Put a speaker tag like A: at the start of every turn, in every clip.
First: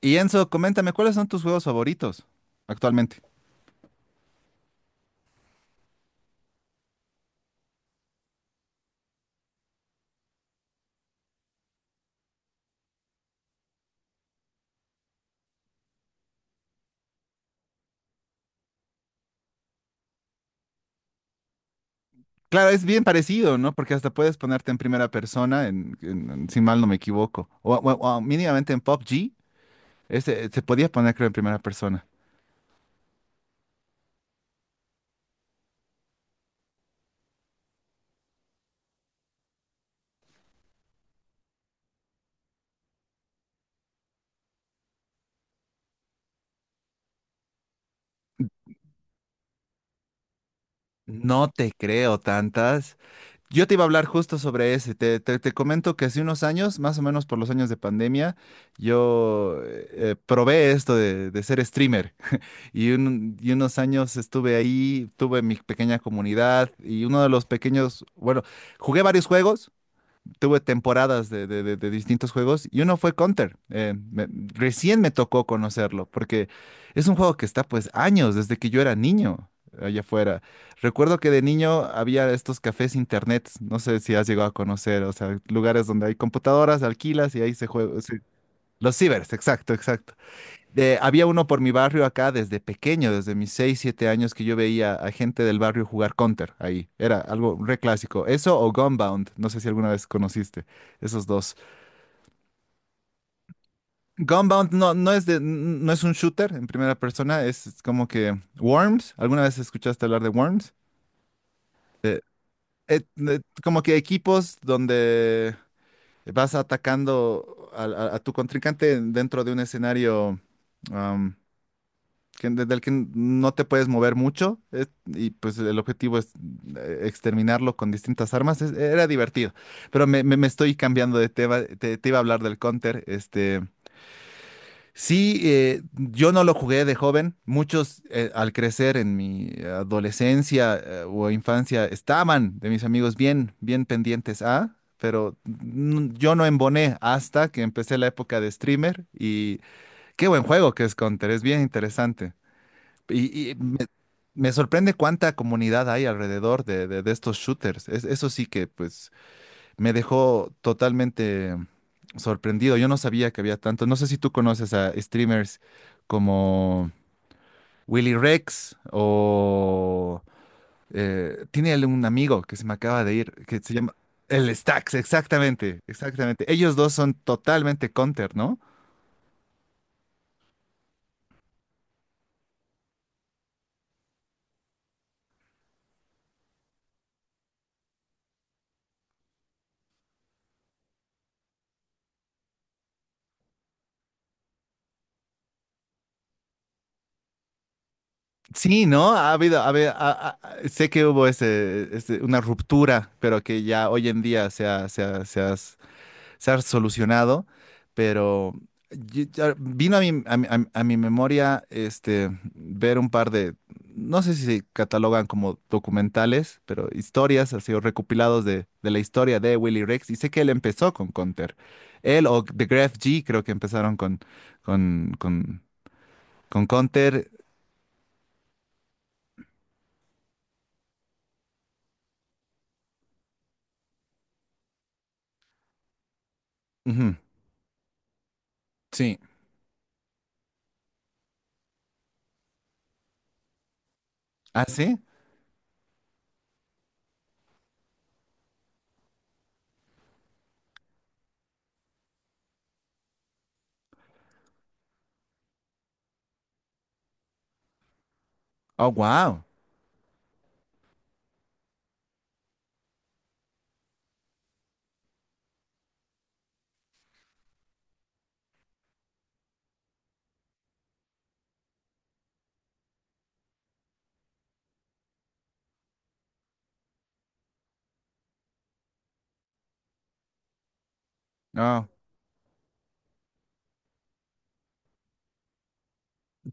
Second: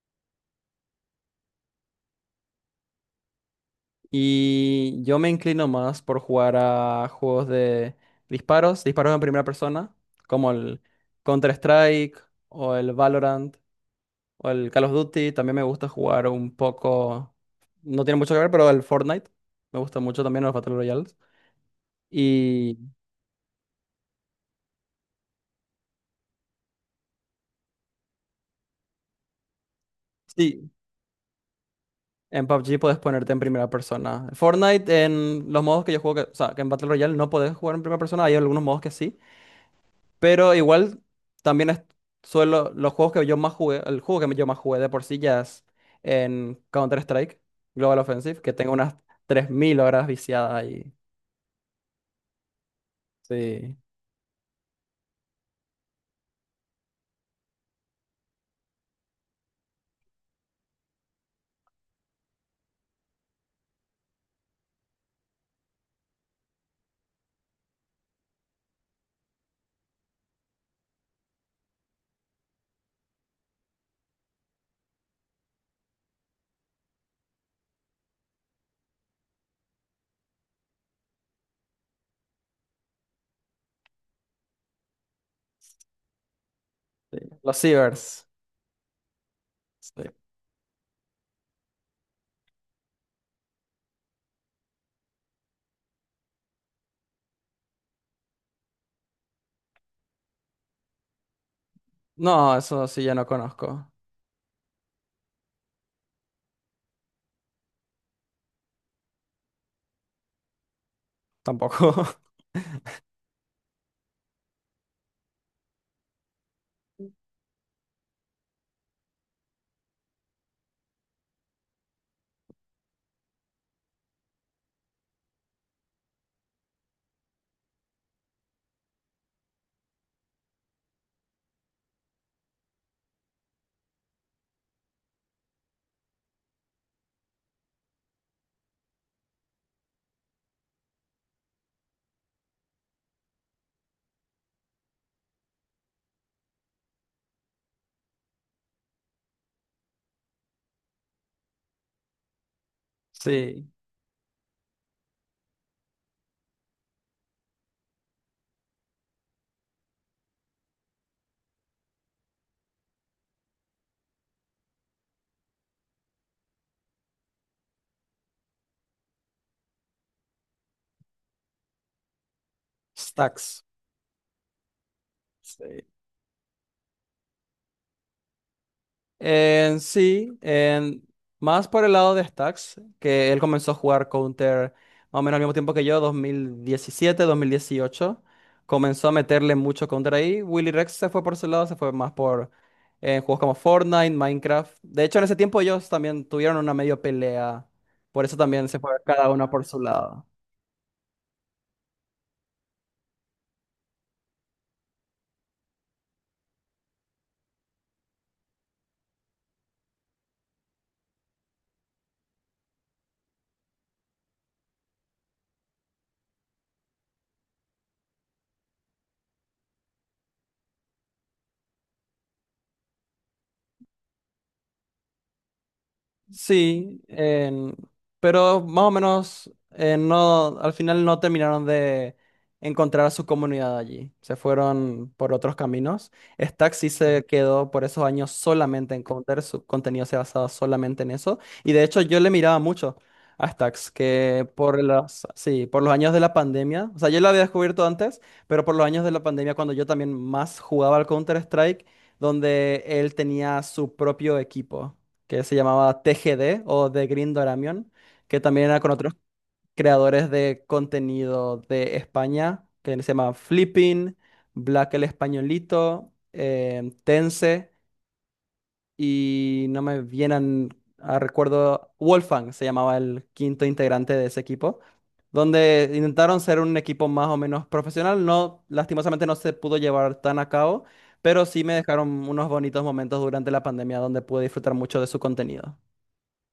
A: Y Enzo, coméntame, ¿cuáles son tus juegos favoritos actualmente?
B: Y yo me inclino más por jugar a juegos de disparos, disparos en primera persona, como el Counter-Strike o el Valorant o el Call of Duty. También me gusta jugar un poco, no tiene mucho que ver, pero el Fortnite. Me gusta mucho también los Battle Royales.
A: Claro,
B: Y
A: es bien parecido, ¿no? Porque hasta puedes ponerte en primera persona, en si mal no me equivoco. O mínimamente en P U B G, se
B: sí,
A: podía poner, creo, en primera persona.
B: en PUBG puedes ponerte en primera persona. Fortnite en los modos que yo juego, o sea, que en Battle Royale no podés jugar en primera persona, hay algunos modos que sí. Pero igual también es, suelo, los juegos que yo más jugué, el juego que yo más jugué de por sí ya es en Counter-Strike, Global Offensive, que tengo unas 3000 horas viciadas ahí.
A: No te creo tantas. Yo te
B: Sí,
A: iba a hablar justo sobre ese. Te comento que hace unos años, más o menos por los años de pandemia, yo probé esto de ser streamer. Y unos años estuve ahí, tuve mi pequeña comunidad y uno de los pequeños, bueno, jugué varios juegos, tuve temporadas de distintos juegos y uno fue Counter. Recién me tocó conocerlo porque es un juego que está pues años desde que yo era niño allá afuera. Recuerdo que de niño había estos cafés internet, no sé si has llegado a conocer, o sea, lugares donde hay computadoras,
B: sí.
A: alquilas y ahí
B: Los
A: se juega. Sí.
B: cibers.
A: Los cibers, exacto,
B: Sí.
A: exacto. Había uno por mi barrio acá desde pequeño, desde mis 6 7 años, que yo veía a gente del barrio jugar Counter ahí. Era algo re clásico. Eso o Gunbound, no sé si alguna vez conociste esos dos.
B: No, eso sí yo no conozco.
A: Gunbound no, no es no es un shooter en primera persona, es como que Worms. ¿Alguna vez escuchaste hablar de Worms?
B: Tampoco.
A: Eh, Como que equipos donde vas atacando a tu contrincante dentro de un escenario. am, que, desde el que no te puedes mover mucho y pues el objetivo es exterminarlo con distintas armas. Era divertido, pero me estoy cambiando de tema. Te iba a hablar del Counter. Sí, yo no lo jugué de joven. Muchos al crecer en mi adolescencia o infancia estaban de mis amigos bien, bien pendientes a... Pero yo no emboné hasta que empecé la época de streamer y qué buen juego que es Counter, es bien interesante. Y
B: Sí.
A: me sorprende cuánta comunidad hay alrededor de estos shooters. Eso sí que pues me dejó totalmente sorprendido. Yo no sabía que había tanto. No sé si tú conoces a streamers como Willy Rex o tiene él un amigo que se me acaba de ir, que
B: Stacks.
A: se llama el Stax,
B: Sí.
A: exactamente, exactamente. Ellos dos son totalmente Counter, ¿no?
B: En sí, en, más por el lado de Stacks, que él comenzó a jugar Counter más o menos al mismo tiempo que yo, dos mil diecisiete, 2018. Comenzó a meterle mucho Counter ahí. Willy Rex se fue por ese lado, se fue más por juegos como Fortnite, Minecraft. De hecho, en ese tiempo ellos también tuvieron una medio pelea. Por eso también se
A: Sí,
B: fue
A: ¿no?
B: cada
A: Ha
B: uno
A: habido,
B: por
A: ha
B: su
A: habido-
B: lado.
A: ha- ha- Sé que hubo ese una ruptura, pero que ya hoy en día se ha solucionado, pero ya vino a mi memoria ver un par de, no sé si se catalogan como documentales, pero historias, así, o recopilados de la historia de Willy Rex, y sé que él empezó con Conter. Él o The Graph G creo que empezaron con, con, con
B: Sí,
A: Conter.
B: pero más o menos no, al final no terminaron de encontrar a su comunidad allí. Se fueron por otros caminos. Stack sí
A: Ujú.
B: se quedó por esos años solamente en
A: Sí.
B: Counter, su contenido se basaba solamente en eso. Y de hecho yo le miraba mucho a Stacks, que
A: ¿Ah,
B: por
A: sí?
B: los, sí, por los años de la pandemia, o sea, yo lo había descubierto antes, pero por los años de la pandemia, cuando yo también más jugaba al Counter-Strike, donde él tenía su propio equipo que se llamaba TGD o The Green Doramion, que también era
A: Oh,
B: con otros
A: wow.
B: creadores de contenido de España, que se llama Flipping, Black el Españolito, Tense, y no me vienen a recuerdo, Wolfgang se llamaba el 5.º integrante de ese equipo, donde intentaron ser un equipo más o menos profesional, no, lastimosamente no se pudo llevar tan a cabo. Pero sí me
A: No.
B: dejaron unos bonitos momentos durante la pandemia donde pude disfrutar mucho de su contenido.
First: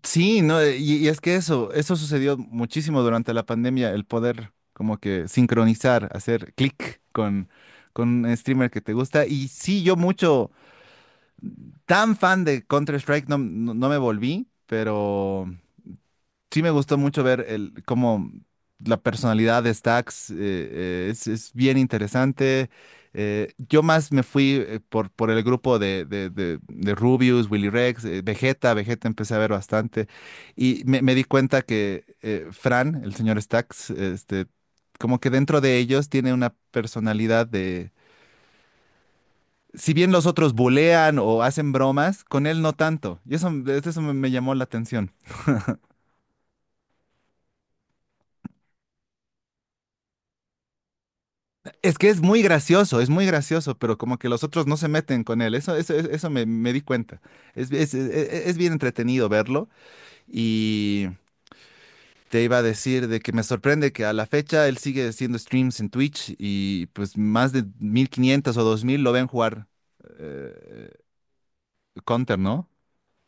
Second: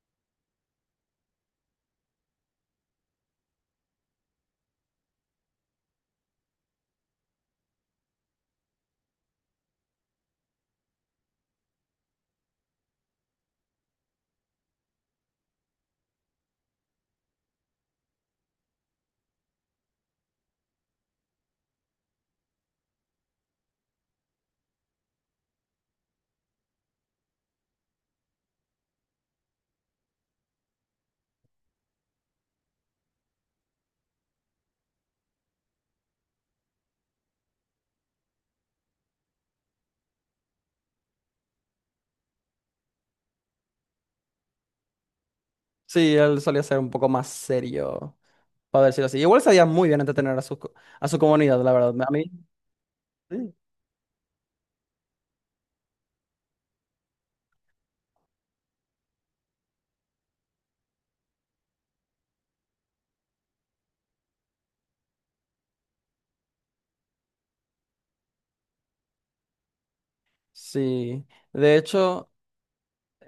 A: Sí, no, y es que eso sucedió muchísimo durante la pandemia, el poder como que sincronizar, hacer clic con un streamer que te gusta. Y sí, yo mucho, tan fan de Counter-Strike no me volví, pero sí me gustó mucho ver el, cómo la personalidad de Stax es bien interesante. Yo más me fui por el grupo de Rubius, Willy Rex, Vegeta. Vegeta empecé a ver bastante y me di cuenta que Fran, el señor Stax, como que dentro de ellos tiene una personalidad de... Si bien los otros bulean o hacen bromas, con él no tanto. Y eso me llamó la atención.
B: Sí, él solía ser un poco más serio, para decirlo así. Igual sabía muy bien entretener a su, a su comunidad, la verdad.
A: Es que
B: A mí,
A: es muy
B: sí.
A: gracioso, pero como que los otros no se meten con él. Eso me di cuenta. Es bien entretenido verlo. Y te iba a decir de que me sorprende que a la fecha él sigue haciendo streams en Twitch y pues más de 1500 o 2000 lo ven jugar eh,
B: Sí. De hecho,
A: Counter, ¿no?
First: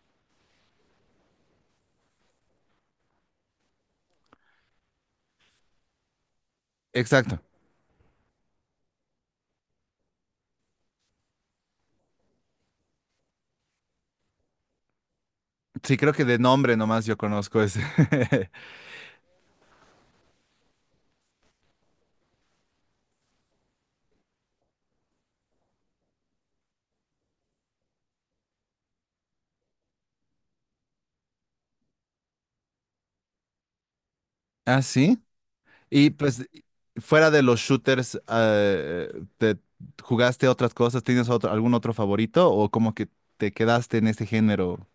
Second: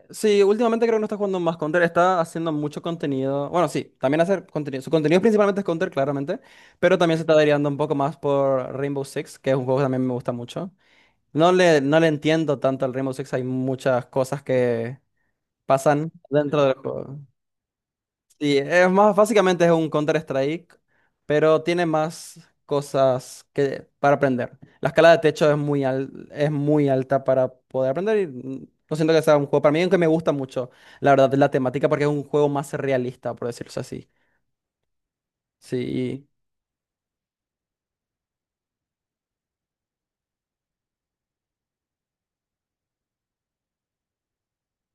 B: sí, últimamente creo que no está jugando más Counter, está haciendo mucho contenido. Bueno, sí, también hacer contenido. Su contenido principalmente es Counter, claramente, pero también se está
A: Exacto.
B: derivando un poco más por Rainbow Six, que es un juego que también me gusta mucho. No le entiendo tanto al Rainbow Six, hay muchas cosas que
A: Sí,
B: pasan
A: creo que de
B: dentro del
A: nombre nomás yo
B: juego.
A: conozco ese.
B: Sí, es más, básicamente es un Counter-Strike, pero tiene más cosas que, para aprender. La escala de techo es muy, es muy alta para poder aprender y no siento que sea un juego para mí, aunque me gusta mucho, la verdad, la temática porque es un juego más realista, por decirlo así.
A: Ah, sí. Y
B: Sí,
A: pues, fuera de los shooters, ¿te jugaste otras cosas? ¿Tienes algún otro favorito? ¿O como que te quedaste en este género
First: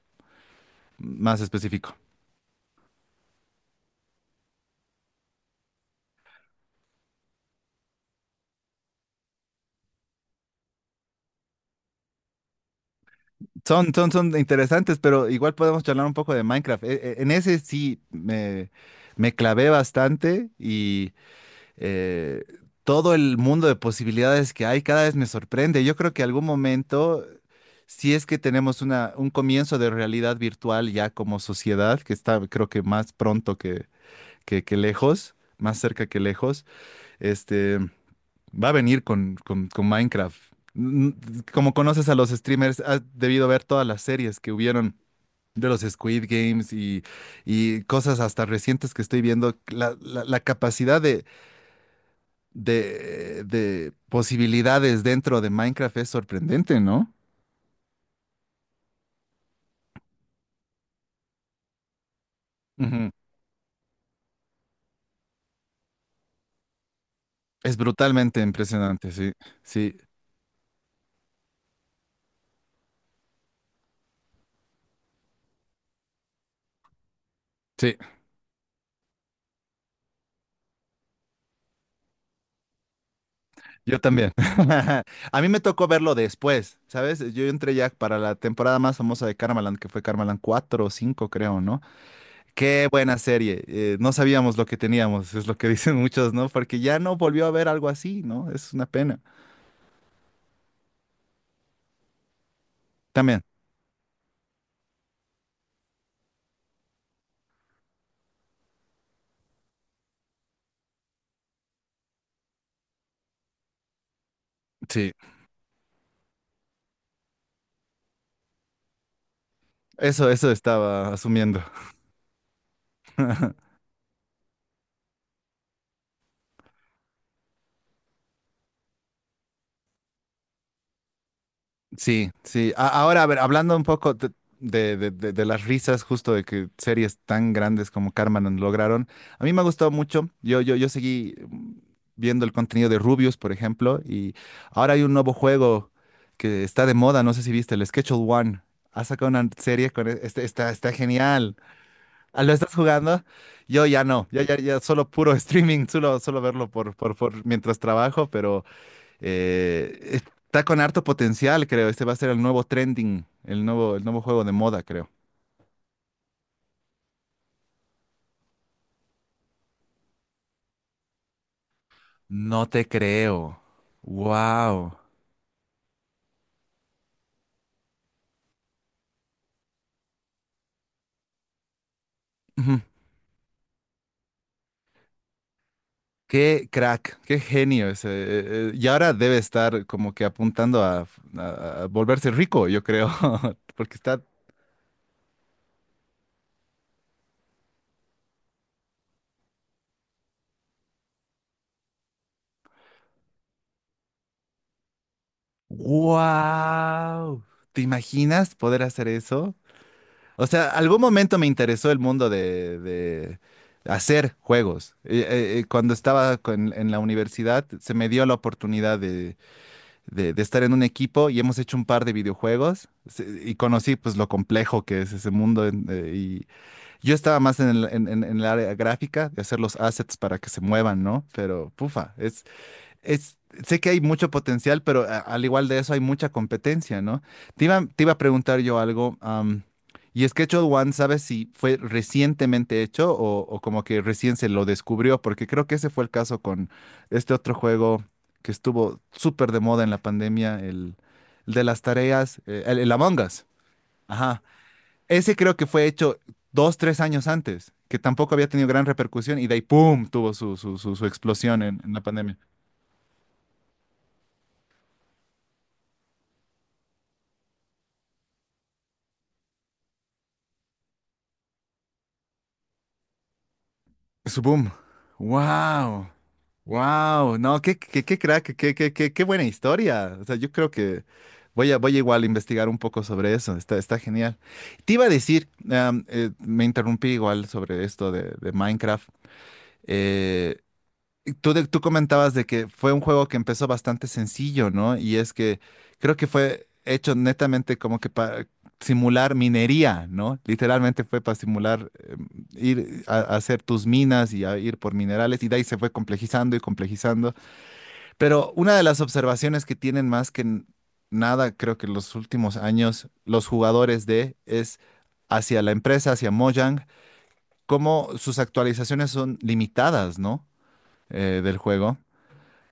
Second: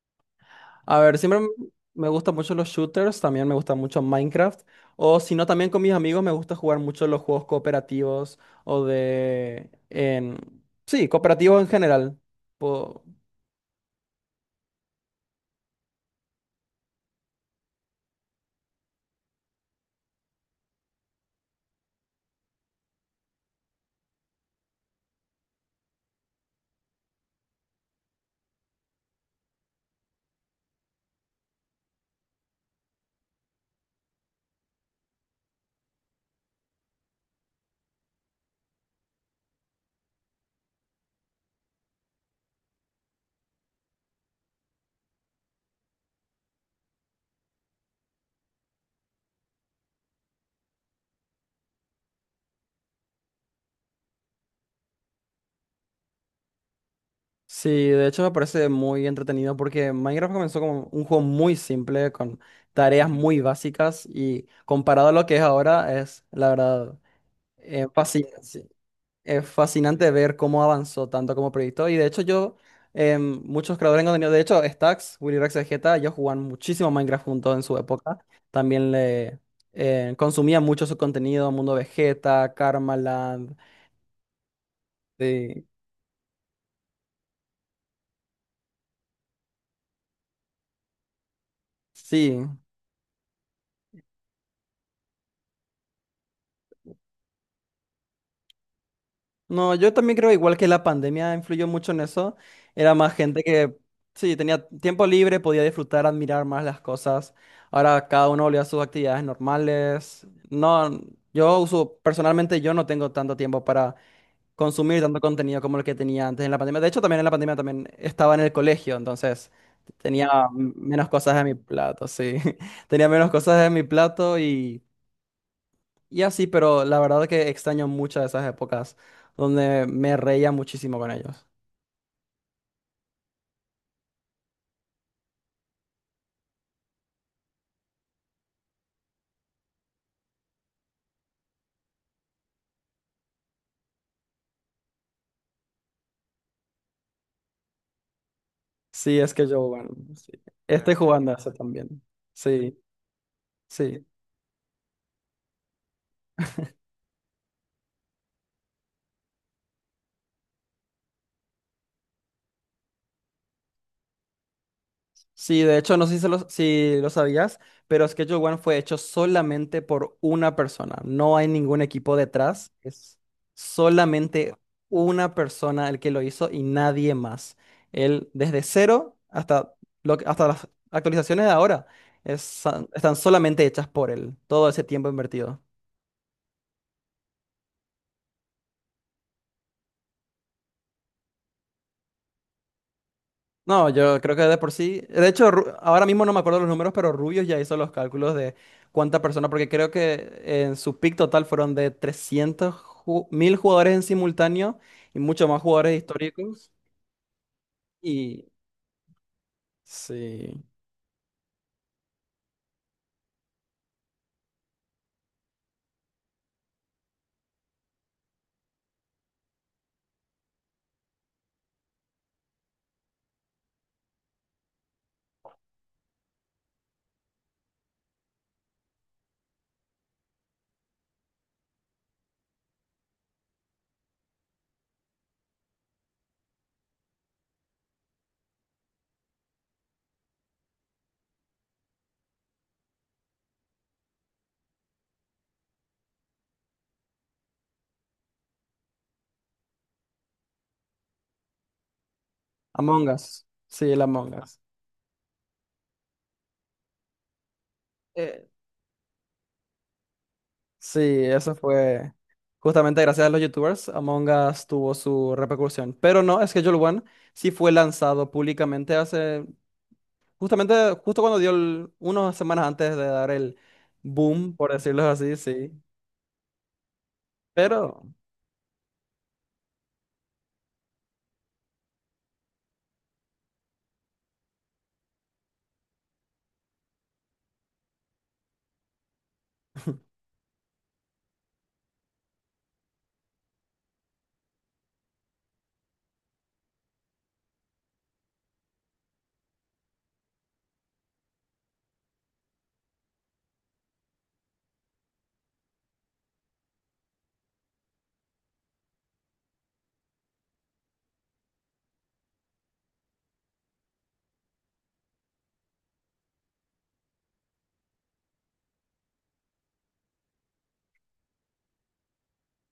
B: a ver, siempre
A: más específico?
B: me gustan mucho los shooters, también me gusta mucho Minecraft, o si no, también con mis amigos me gusta jugar mucho los juegos cooperativos o de... En, sí, cooperativos en general.
A: Son interesantes, pero igual podemos charlar un poco de Minecraft. En ese sí me clavé bastante y eh, todo el mundo de posibilidades que hay cada vez me sorprende. Yo creo que algún momento, si es que tenemos un comienzo de realidad virtual ya como sociedad, que está creo que más pronto que lejos, más cerca que lejos, este, va a venir con Minecraft. N- Como conoces a los streamers, has debido ver todas las series que hubieron de los Squid Games y cosas hasta recientes que estoy viendo, la capacidad de posibilidades dentro de Minecraft es sorprendente, ¿no?
B: Sí, de hecho me parece muy entretenido porque Minecraft comenzó como un juego muy simple, con tareas
A: Ujú.
B: muy básicas y comparado a lo que es ahora, es la verdad
A: Es brutalmente
B: fascinante, sí.
A: impresionante, sí,
B: Es
A: sí.
B: fascinante ver cómo avanzó tanto como proyecto. Y de hecho yo, muchos creadores de contenido, de hecho Stax, Willy Rex Vegeta, ellos jugaban muchísimo Minecraft juntos en su
A: Sí.
B: época. También le consumían mucho su contenido, Mundo Vegeta, Karmaland.
A: Yo también. A mí me
B: Sí,
A: tocó verlo después, ¿sabes? Yo entré ya para la temporada más famosa de Karmaland, que fue Karmaland 4 o 5 creo, ¿no?
B: sí.
A: Qué buena serie, no sabíamos lo que teníamos, es lo que dicen muchos, ¿no? Porque ya no volvió a haber algo así, ¿no? Es una pena.
B: No, yo también creo igual que la pandemia influyó mucho en eso. Era más gente
A: También.
B: que, sí, tenía tiempo libre, podía disfrutar, admirar más las cosas. Ahora cada uno volvió a sus actividades normales. No, yo uso, personalmente yo no tengo tanto tiempo para consumir
A: Sí.
B: tanto contenido como el que tenía antes en la pandemia. De hecho, también en la pandemia también estaba en el colegio, entonces tenía
A: Eso
B: menos
A: estaba
B: cosas en mi
A: asumiendo.
B: plato, sí. Tenía menos cosas en mi plato y así, pero la verdad que extraño muchas de esas épocas donde me reía muchísimo con ellos.
A: Sí, sí. Ahora, a ver, hablando un poco de las risas, justo de que series tan grandes como Carmen lograron, a mí me ha gustado mucho. Yo seguí viendo el contenido de Rubius, por ejemplo, y ahora hay un nuevo juego que está de moda, no sé si viste, el Schedule One. Ha
B: Sí,
A: sacado
B: es que
A: una
B: yo, bueno,
A: serie con
B: sí.
A: está
B: Estoy Ah, jugando a eso
A: genial.
B: también.
A: Ah, ¿lo estás
B: Sí,
A: jugando? Yo ya
B: sí.
A: no, ya solo puro streaming, solo verlo por mientras trabajo, eh, está con harto potencial, creo. Este va a ser el nuevo trending, el nuevo juego de moda, creo.
B: Sí, de hecho, no sé si, se lo, si lo sabías, pero Schedule One fue hecho solamente por una persona. No hay ningún equipo
A: No
B: detrás.
A: te
B: Es
A: creo.
B: solamente
A: Wow.
B: una persona el que lo hizo y nadie más. Él, desde cero hasta, lo, hasta las actualizaciones de ahora, es-
A: Ujú.
B: están solamente hechas por él. Todo ese tiempo invertido.
A: Qué crack, qué genio ese. Y ahora debe estar como que apuntando a volverse rico, yo creo,
B: No,
A: porque
B: yo
A: está...
B: creo que de por sí. De hecho, ahora mismo no me acuerdo los números, pero Rubios ya hizo los cálculos de cuánta persona, porque creo que en su pick total fueron de 300.000 jugadores en simultáneo y muchos más jugadores históricos.
A: Wow. ¿Te
B: Y
A: imaginas poder hacer eso? O
B: sí,
A: sea, algún momento me interesó el mundo de hacer juegos. Cuando estaba en la universidad, se me dio la oportunidad de estar en un equipo y hemos hecho un par de videojuegos. Y conocí pues lo complejo que es ese mundo. Y yo estaba más en el área gráfica de hacer los assets para que se muevan, ¿no? Pero, pufa, es, sé que hay mucho potencial, pero al igual de eso hay mucha competencia, ¿no? Te iba a preguntar yo algo, y Schedule One, ¿sabes si fue recientemente hecho o, como que recién se lo descubrió? Porque creo que ese fue el caso con este otro juego que estuvo súper de moda en la pandemia, el de las tareas, el
B: Among
A: Among
B: Us.
A: Us.
B: Sí, el Among
A: Ajá.
B: Us.
A: Ese creo que fue hecho 2, 3 años antes, que tampoco había
B: Eh,
A: tenido gran repercusión y de ahí, ¡pum!, tuvo su, su, su,
B: sí,
A: su
B: eso
A: explosión en la
B: fue
A: pandemia.
B: justamente gracias a los YouTubers. Among Us tuvo su repercusión. Pero no, Schedule One sí fue lanzado públicamente hace. Justamente, justo cuando dio el, unas semanas antes de dar el
A: Su
B: boom,
A: boom.
B: por decirlo así, sí.
A: Wow. Wow. No, qué, qué,
B: Pero
A: qué crack, qué buena historia. O sea, yo creo que voy a, igual a investigar un poco sobre eso. Está genial. Te iba a decir, me interrumpí igual sobre esto de Minecraft. Eh, tú comentabas de que fue un juego que empezó bastante sencillo, ¿no? Y es que creo que fue hecho netamente como que para simular minería, ¿no? Literalmente fue para simular ir a hacer tus minas y a ir por minerales y de ahí se fue complejizando y complejizando. Pero una de las observaciones que tienen más que nada, creo que en los últimos años, los jugadores de es hacia la empresa, hacia Mojang, cómo sus actualizaciones son limitadas, ¿no? Del juego.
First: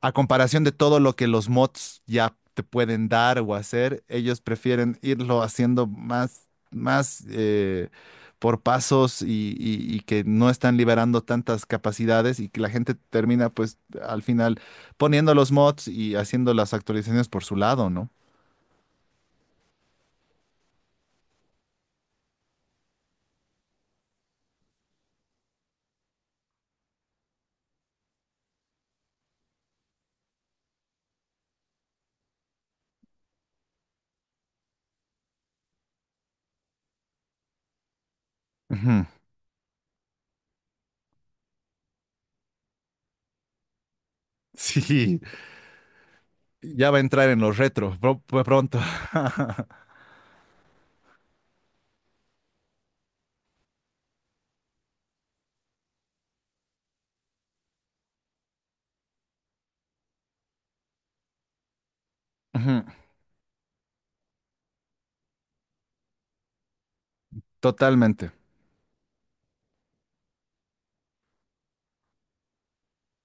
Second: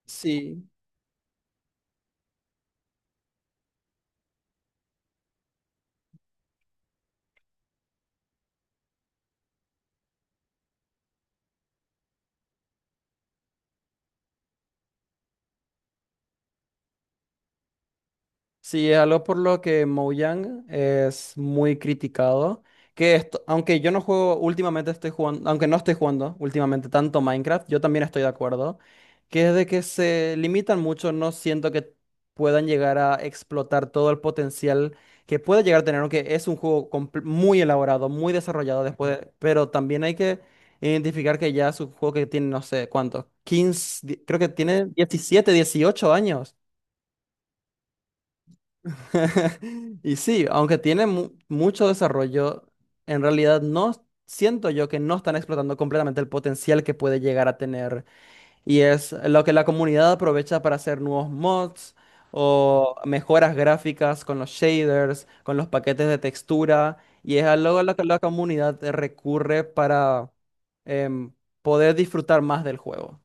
A: A comparación
B: sí,
A: de todo lo que los mods ya te pueden dar o hacer, ellos prefieren irlo haciendo más por pasos y que no están liberando tantas capacidades y que la gente termina pues al final poniendo los mods y haciendo las actualizaciones por su lado, ¿no?
B: sí, es algo por lo que Mojang es muy criticado. Que esto, aunque yo no juego, últimamente estoy jugando, aunque no estoy jugando últimamente tanto Minecraft, yo también estoy de acuerdo. Que es de que se limitan mucho, no siento que puedan llegar a explotar todo el potencial que puede llegar a tener, aunque es un juego muy elaborado, muy desarrollado
A: Ujú.
B: después, pero también hay que identificar que ya es un juego que tiene, no sé cuánto, 15, creo que tiene
A: Sí,
B: 17, 18 años.
A: ya va a entrar en los retro pronto.
B: Y sí, aunque tiene mucho desarrollo, en realidad no siento yo que no están explotando completamente el potencial que puede llegar a tener. Y es lo que la comunidad aprovecha para hacer nuevos mods
A: Ujú.
B: o mejoras gráficas con los shaders, con los paquetes de textura. Y es algo a lo que la
A: Totalmente.
B: comunidad recurre para em, poder disfrutar más del juego.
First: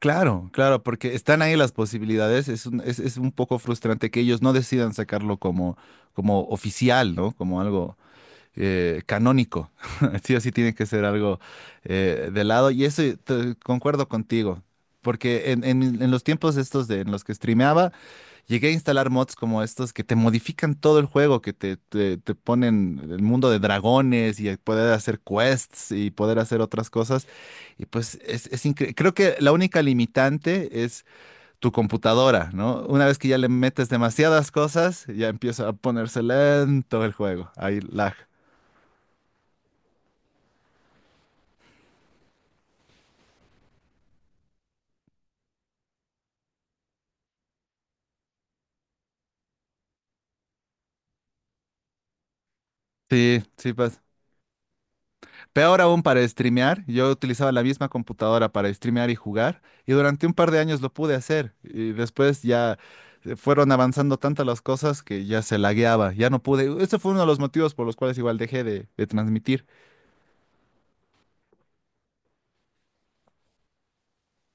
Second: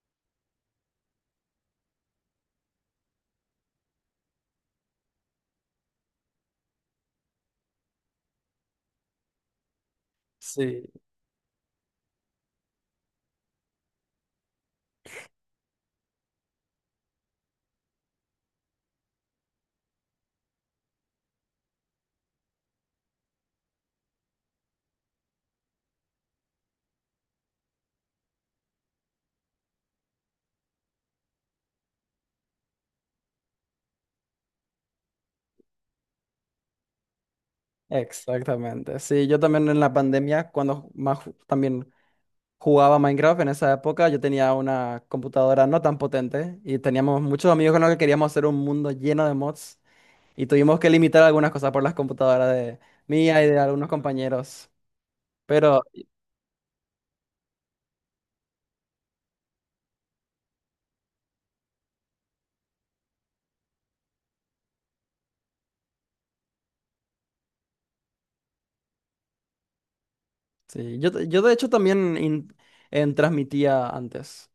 A: Claro, claro, porque están ahí las posibilidades. Es un poco frustrante que ellos no decidan sacarlo como, oficial, ¿no? Como algo canónico. Sí o sí tiene
B: Sí,
A: que ser algo de lado. Y eso, concuerdo contigo, porque en los tiempos estos en los que streameaba, llegué a instalar mods como estos que te modifican todo el juego, que te ponen el mundo de dragones y poder hacer quests y poder hacer otras cosas. Y pues creo que la única limitante es tu computadora, ¿no? Una vez que ya le metes demasiadas cosas, ya empieza a ponerse lento el juego. Ahí lag.
B: exactamente. Sí, yo también en la pandemia, cuando más también jugaba Minecraft en esa época. Yo tenía una computadora no tan potente y teníamos muchos amigos con los que queríamos hacer un mundo lleno de mods y tuvimos que limitar algunas cosas por las computadoras de
A: Sí,
B: mía y de
A: sí.
B: algunos compañeros.
A: Peor
B: Pero
A: aún para streamear, yo utilizaba la misma computadora para streamear y jugar, y durante un par de años lo pude hacer, y después ya fueron avanzando tantas las cosas que ya se lagueaba, ya no pude. Ese fue uno de los motivos por los cuales igual dejé de transmitir.
B: sí, yo de hecho también in- en transmitía antes.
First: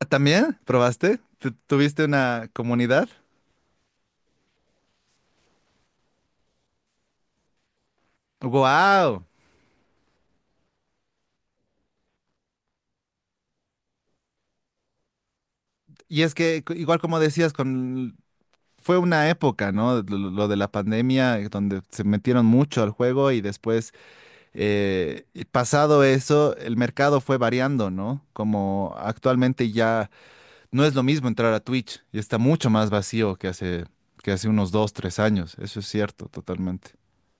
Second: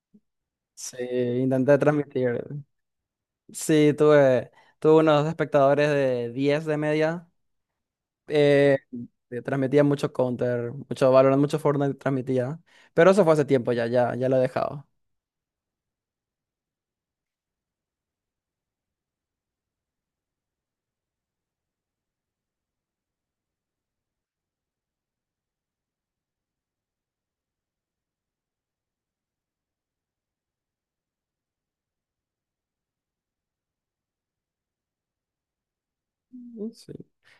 A: Ah, ¿también
B: Sí,
A: probaste?
B: intenté
A: ¿Tuviste
B: transmitir.
A: una comunidad?
B: Sí, tuve, tuve unos espectadores de 10 de media. Eh,
A: ¡Wow!
B: transmitía mucho Counter, mucho Valorant, mucho Fortnite transmitía. Pero eso fue hace tiempo ya, ya, ya lo he dejado.
A: Y es que, igual como decías, con... fue una época, ¿no? Lo de la pandemia, donde se metieron mucho al juego y después. Y pasado eso, el mercado fue variando, ¿no? Como actualmente ya no es lo mismo entrar a Twitch y está mucho más vacío que hace unos 2, 3 años. Eso es cierto, totalmente.
B: Sí.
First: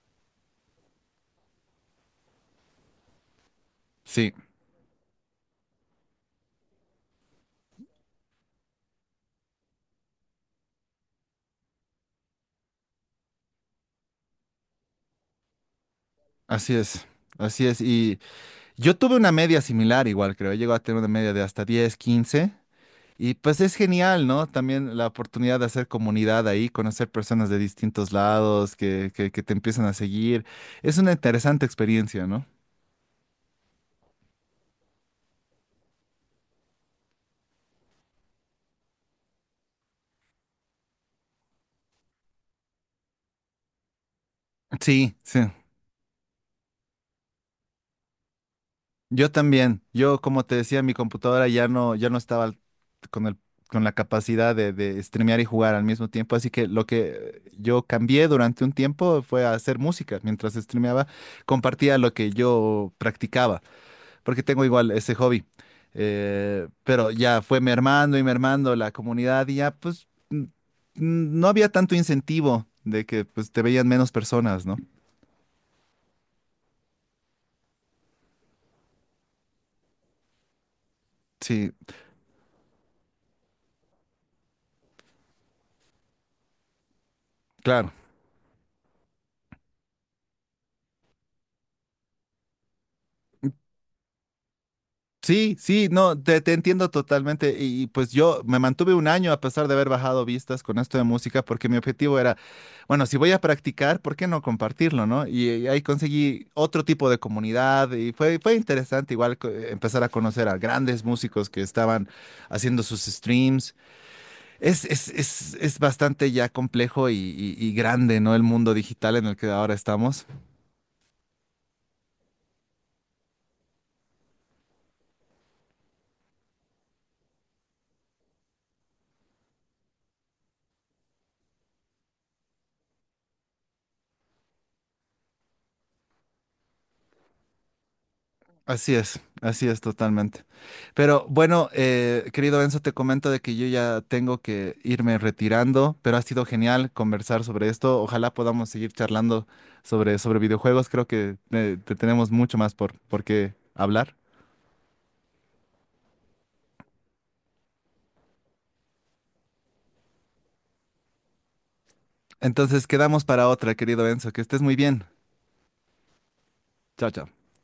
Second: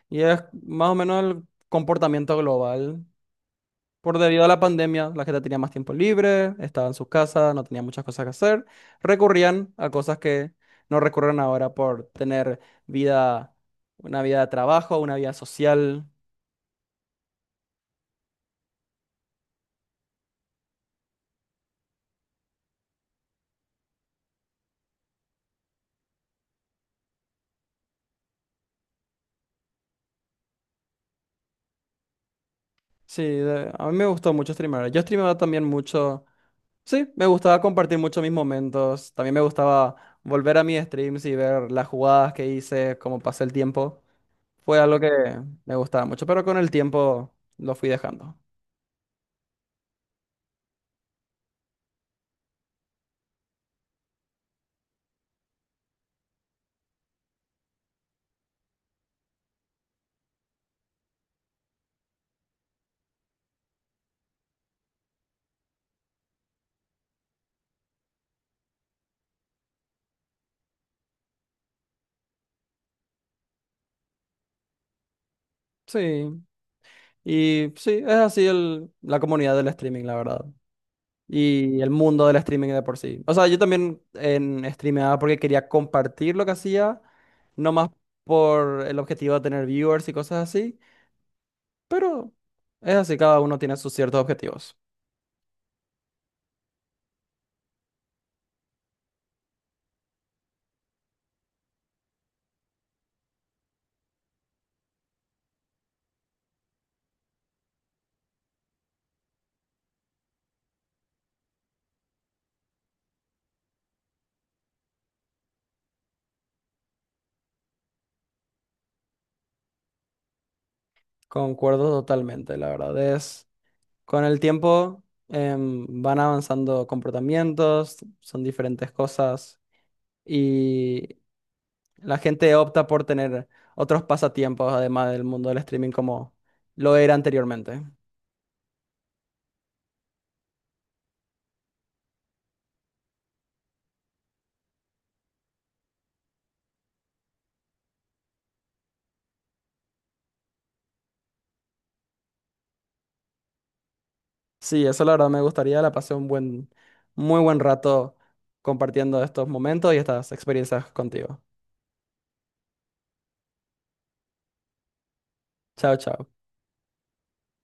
B: Y es más o menos el comportamiento global. Por
A: Sí,
B: debido a la pandemia, la gente tenía más tiempo libre, estaba en sus casas, no tenía muchas cosas que hacer, recurrían a cosas que no recurren ahora por tener vida, una vida de trabajo, una vida social.
A: así es. Así es. Y yo tuve una media similar igual, creo. Llego a tener una media de hasta 10, 15. Y pues es genial, ¿no? También la oportunidad de hacer comunidad ahí, conocer personas de distintos lados que te empiezan a seguir. Es una interesante experiencia, ¿no?
B: Sí, a mí me gustó mucho streamear. Yo streameaba también mucho. Sí, me gustaba compartir mucho mis momentos. También me gustaba volver a mis streams y ver las jugadas que hice, cómo pasé el tiempo. Fue algo que
A: Sí, sí.
B: me gustaba mucho, pero con el tiempo lo fui dejando.
A: Yo también. Yo, como te decía, mi computadora ya no, estaba con con la capacidad de streamear y jugar al mismo tiempo. Así que lo que yo cambié durante un tiempo fue a hacer música. Mientras streameaba, compartía lo que yo practicaba, porque tengo igual ese hobby. Pero ya fue mermando y mermando la comunidad y ya, pues, no había tanto incentivo de que pues, te veían menos personas, ¿no?
B: Sí, y sí, es así el, la comunidad del streaming, la verdad.
A: Sí,
B: Y el mundo del streaming de por sí. O sea, yo también en streameaba porque quería compartir lo que hacía, no más
A: claro.
B: por el objetivo de tener viewers y cosas así, pero es así, cada uno tiene sus ciertos objetivos.
A: Sí, sí, no, te entiendo totalmente. Pues yo me mantuve un año a pesar de haber bajado vistas con esto de música, porque mi objetivo era, bueno, si voy a practicar, ¿por qué no compartirlo, no? Y ahí conseguí otro tipo de comunidad y fue interesante igual empezar a conocer a grandes músicos que estaban haciendo sus streams. Es bastante ya complejo y grande, ¿no? El mundo digital en el que ahora estamos.
B: Concuerdo totalmente, la verdad es, con el tiempo van avanzando comportamientos, son diferentes cosas. Y la gente opta por tener otros pasatiempos además del mundo del streaming como lo era anteriormente.
A: Así es totalmente. Pero bueno, querido Enzo, te comento de que yo ya tengo que irme retirando, pero ha sido genial conversar sobre esto. Ojalá podamos seguir charlando sobre videojuegos. Creo que te tenemos mucho más por qué hablar.
B: Sí, eso la verdad me gustaría, la pasé un buen, muy buen rato compartiendo estos momentos y estas experiencias contigo.
A: Entonces, quedamos para otra, querido Enzo. Que estés muy bien.
B: Chao, chao.
A: Chao, chao.